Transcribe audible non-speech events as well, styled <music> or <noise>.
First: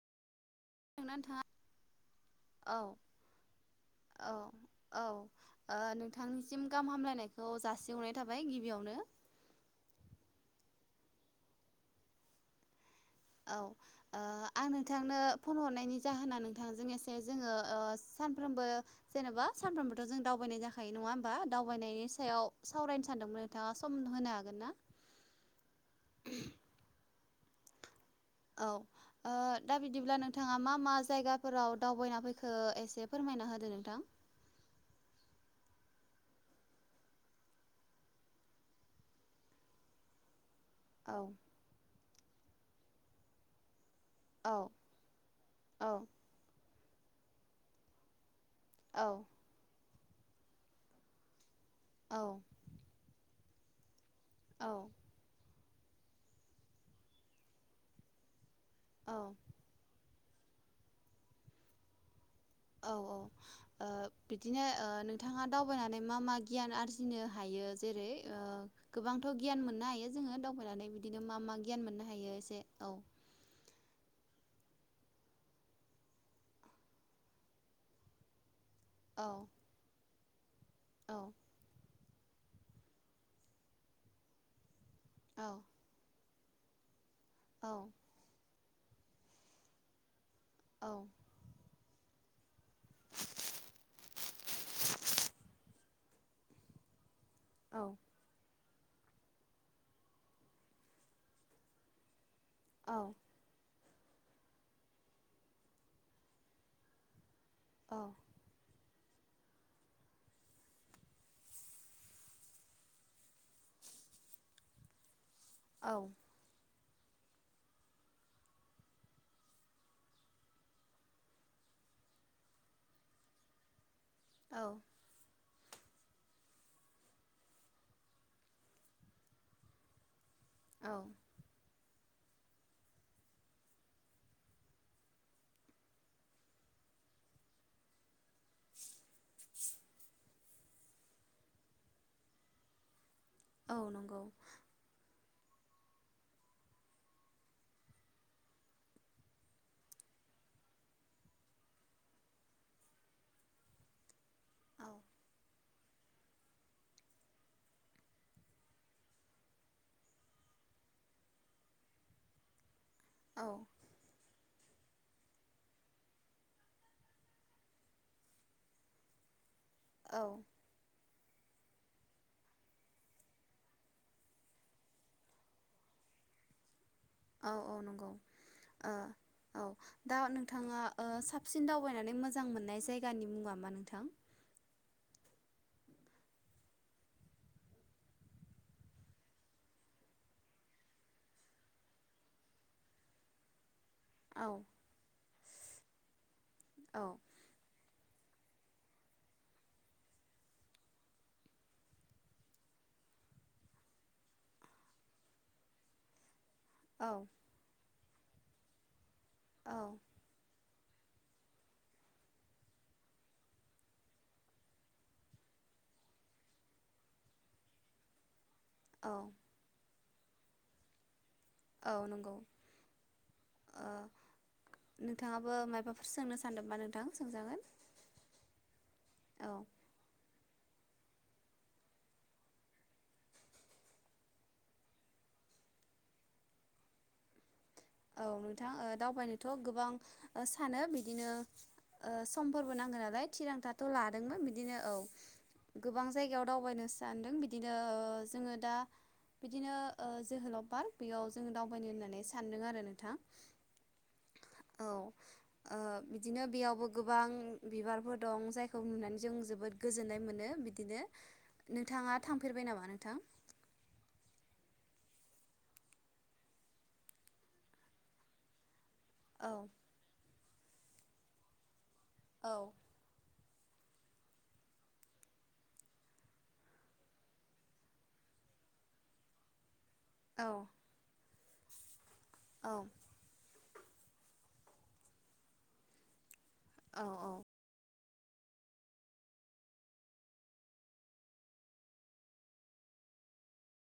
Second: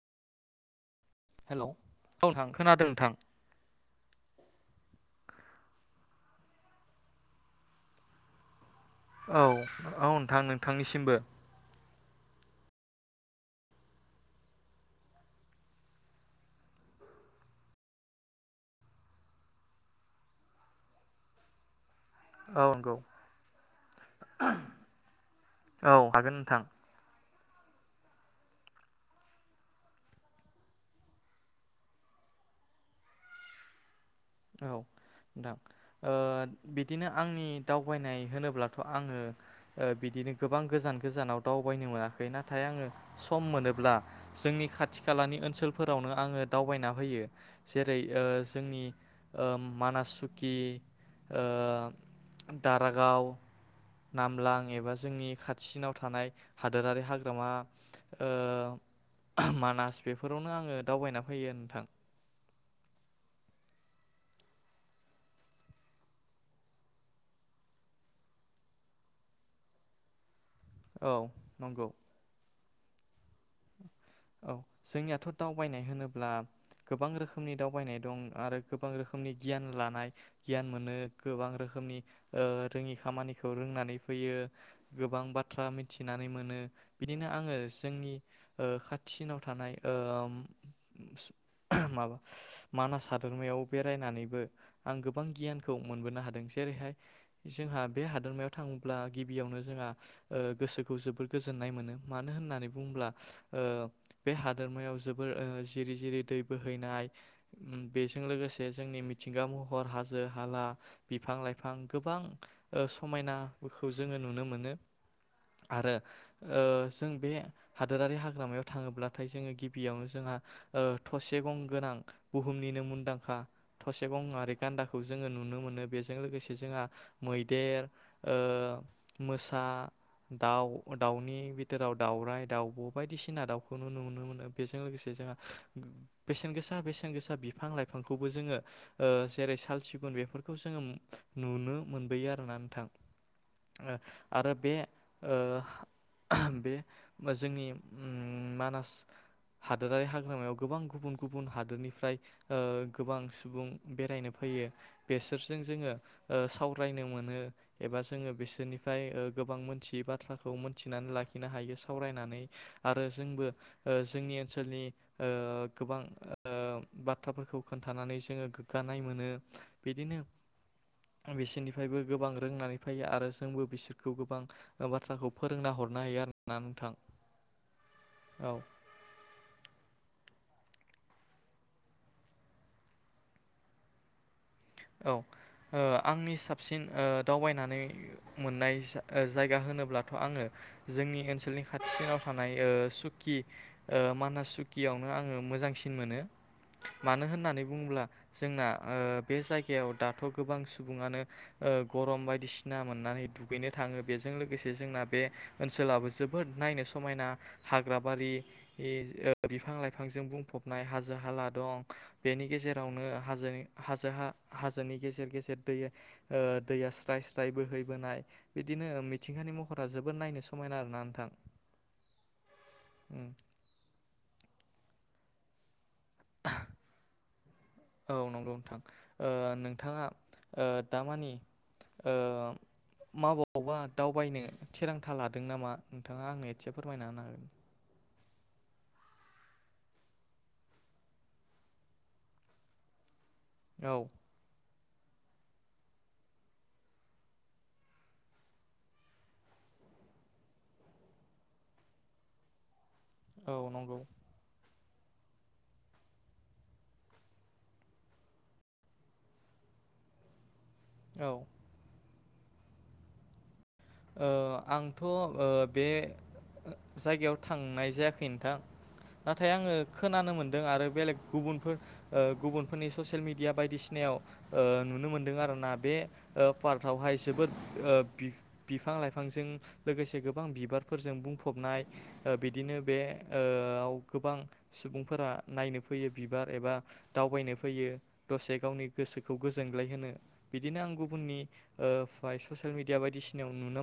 थांनानै था हेलौ औ नोंथां औ खोनादों नोंथां औ औ। ओ नोंथांनिसिम गाहाम हामलायनायखौ जासिहरनाय थाबाय गिबियावनो। औ औ नोंथां नोंथांनिसिमबो। औ ओ आं नोंथांनो फन हरनायनि जाहोना नोंथांजों एसे जोङो ओ सानफ्रोमबो जेनेबा सानफ्रोमबोथ' जों दावबायनाय जाखायो नङा होमबा दावबायनायनि सायाव औ नंगौ सावरायनो सानदोंमोन नोंथाङा सम होनो हागोन ना? औ हागोन नोंथां औ ओ दा बिदिब्ला नोंथाङा मा मा जायगाफोराव दावबायना फैखो एसे फोरमायना होदो नोंथां। औ नोंथां ओ बिदिनो आंनि दावबायनाय होनोब्लाथ' आङो ओ बिदिनो गोबां गोजान औ गोजानाव दावबायनो मोना खै नाथाय आङो सम मोनोब्ला जोंनि औ खाथि खालानि औ ओनसोलफोरावनो आङो दावबायना फैयो जेरै ओ जोंनि औ मानास सुकि ओ औ दारागाव नामलां औ एबा जोंनि खाथि सिनाव थानाय हादोरारि हाग्रामा औ मानास बेफोरावनो आङो दावबायना फैयो नोंथां। औ औ ओ बिदिनो ओ नोंथाङा दावबायनानै मा मा गियान आरजिनो हायो जेरै ओ गोबांथ' गियान मोननो हायो जोङो। होनोनानै औ बिदिनो मा मा गियान नंगौ मोननो हायो एसे औ औ जोंनियाथ' दावबायनाय होनोब्ला गोबां रोखोमनि दावबायनाय दं आरो। गोबां औ रोखोमनि गियान लानाय गियान मोनो औ गोबां रोखोमनि रोङि खामानिखौ रोंनानै फैयो गोबां औ बाथ्रा मिथिनानै मोनो। बिदिनो आङो औ जोंनि ओ खाथिसिनाव थानाय ओ औ ब <inaudible> माबा मानास हादोरमायाव बेरायनानैबो आं गोबां गियानखौ मोनबोनो हादों जेरैहाय औ जोंहा बे हादोरमायाव थाङोब्ला गिबियावनो जोंहा गोसोखौ जोबोर गोजोन्नाय मोनो मानो मानो होननानै बुङोब्ला ओ बे हादोरमायाव जोबोर ओ जिरि जिरि दै बोहैनाय बेजों लोगोसे जोंनि मिथिंगा महर हाजो हाला बिफां लाइफां गोबां समायनाखौ जोङो नुनो मोनो। आरो औ ओ जों बे हादोरारि हाग्रामायाव थाङोब्लाथाय जोङो गिबियावनो जोंहा थसे गं गोनां बुहुमनिनो मुंदांखा थसे गङारि औ गान्दाखौ जोङो नुनो मोनो। बेजों लोगोसे जोंहा मैदेर ओ मोसा दाउ औ दाउनि बिथोराव दावराय दाउब' बायदिसिना दाउखौनो नुनो मोनो बेजों लोगोसे जोंहा बेसेन गोसा बेसेन गोसा बिफां लाइफांखौबो जोङो जेरै साल सिगुन बेफोरखौ जोङो नुनो मोनबोयो आरोना नोंथां। औ ओ नंगौ आरो बे ओ बे जोंनि उ मानास हादोरारि हाग्रामायाव गोबां गुबुन गुबुन हादोरनिफ्राय ओ गोबां सुबुं बेरायनो फैयो औ बेसोरजों जोङो ओ सावरायनो मोनो एबा जोङो बिसोरनिफ्राय ओ गोबां मोनथियै बाथ्राखौ मोनथिनानै लाखिनो हायो सावरायनानै आरो जोंबो औ ओ जोंनि ओनसोलनि ओ गोबां ओ बाथ्राफोरखौ खोन्थानानै जोङो गोग्गानाय मोनो। बिदिनो औ बिसोरनिफ्रायबो गोबां रोंनानै फैयो आरो जोंबो बिसोरखौ गोबां बाथ्राखौ फोरोंना हरनो हायो आरो ना नोंथां औ औ नंगौ औ ओ औ दा नों थाङा ओ साबसिन दावबायनानै मोजां मोननाय जायगानि मुङा मा नोंथां औ ओ आंनि साबसिन ओ दावबायनानै मोननाय जा-जायगा होनोब्लाथ' आङो जोंनि ओनसोलनि खाथिसिनाव ओ थानाय सुकि ओ औ मानास सुकियावनो आङो मोजां सिन मोनो औ मानो होननानै बुङोब्ला जोंना ओ बे जाय गायाव दाथ' गोबां सुबुङानो ओ गरम बायदिसिना मोननानै दुगैनो थाङो बेजों लोगोसे जोंना बे ओनसोलाबो जो बोद नायनो समायना औ हा ग्राबारि इ ओ औ बिफां-लाइफांजों बुंफब नाय हाजो हाला दं बेनि गेजेरावनो हाजोनि हाजो हा हाजोनि गेजेर गेजेर दैया ओ दैया स्राय स्राय बोहैबोनाय बिदिनो औ मिथिंगानि महरा जो बोद नायनो समायना आरोना नोंथां। औ नंगौ ओ नोंथाङाबो मायबा औ नंगौ नोंथां ओ औ नोंथाङा ओ दामानि ओ माबावबा दावबायनो थिरांथा लादों नामा नोंथाङा आंनो एसे फोरमायना होनो हागोन। औ नोंथां ओ दावबायनोथ' गोबां ओ सानो बिदिनो ओ समफोरबो नांगो नालाय थिरांथाथ' हागोन औ लादोंमोन बिदिनो औ गोबां जायगायाव दावबायनो सानदों बिदिनो जोङो दा बिदिनो ओ जोहोलाव पार्क बेयाव जोङो दावबायनो होननानै सानदों आरो नोंथां औ नंगौ औ ओ बिदिनो बेयावबो गोबां बिबारफोर दं जायखौ नुनानै जों जोबोद गोजोन्नाय मोनो बि दिनो औ ओ नोंथाङा थांफेरबाय नामा नोंथां ओ आंथ' ओ बे जायगायाव थांनाय जायाखै नोंथां। नाथाय औ आङो खोनानो मोन दों आरो बेलेग गुबुनफोर ओ औ गुबुनफोरनि ससियेल मिडिया बायदिसिनायाव नुनो मोनदों आरोना बे ओ पार्कआवहाय जोबोद ओ बि बिफां लाइफांजों लोगोसे गोबां औ बिबारफोरजों बुंफ फबनाय ओ औ बिदिनो बे ओ आव गोबां सुबुंफोरा नायनो फैयो बिबार एबा औ औ दावबायनो फैयो दसे गावनि गोसोखौ गोजोनग्लाय होनो बिदिनो आं गुबुननि ओ फ्राय ससियेल मिडिया बायदिसि नायाव नुनो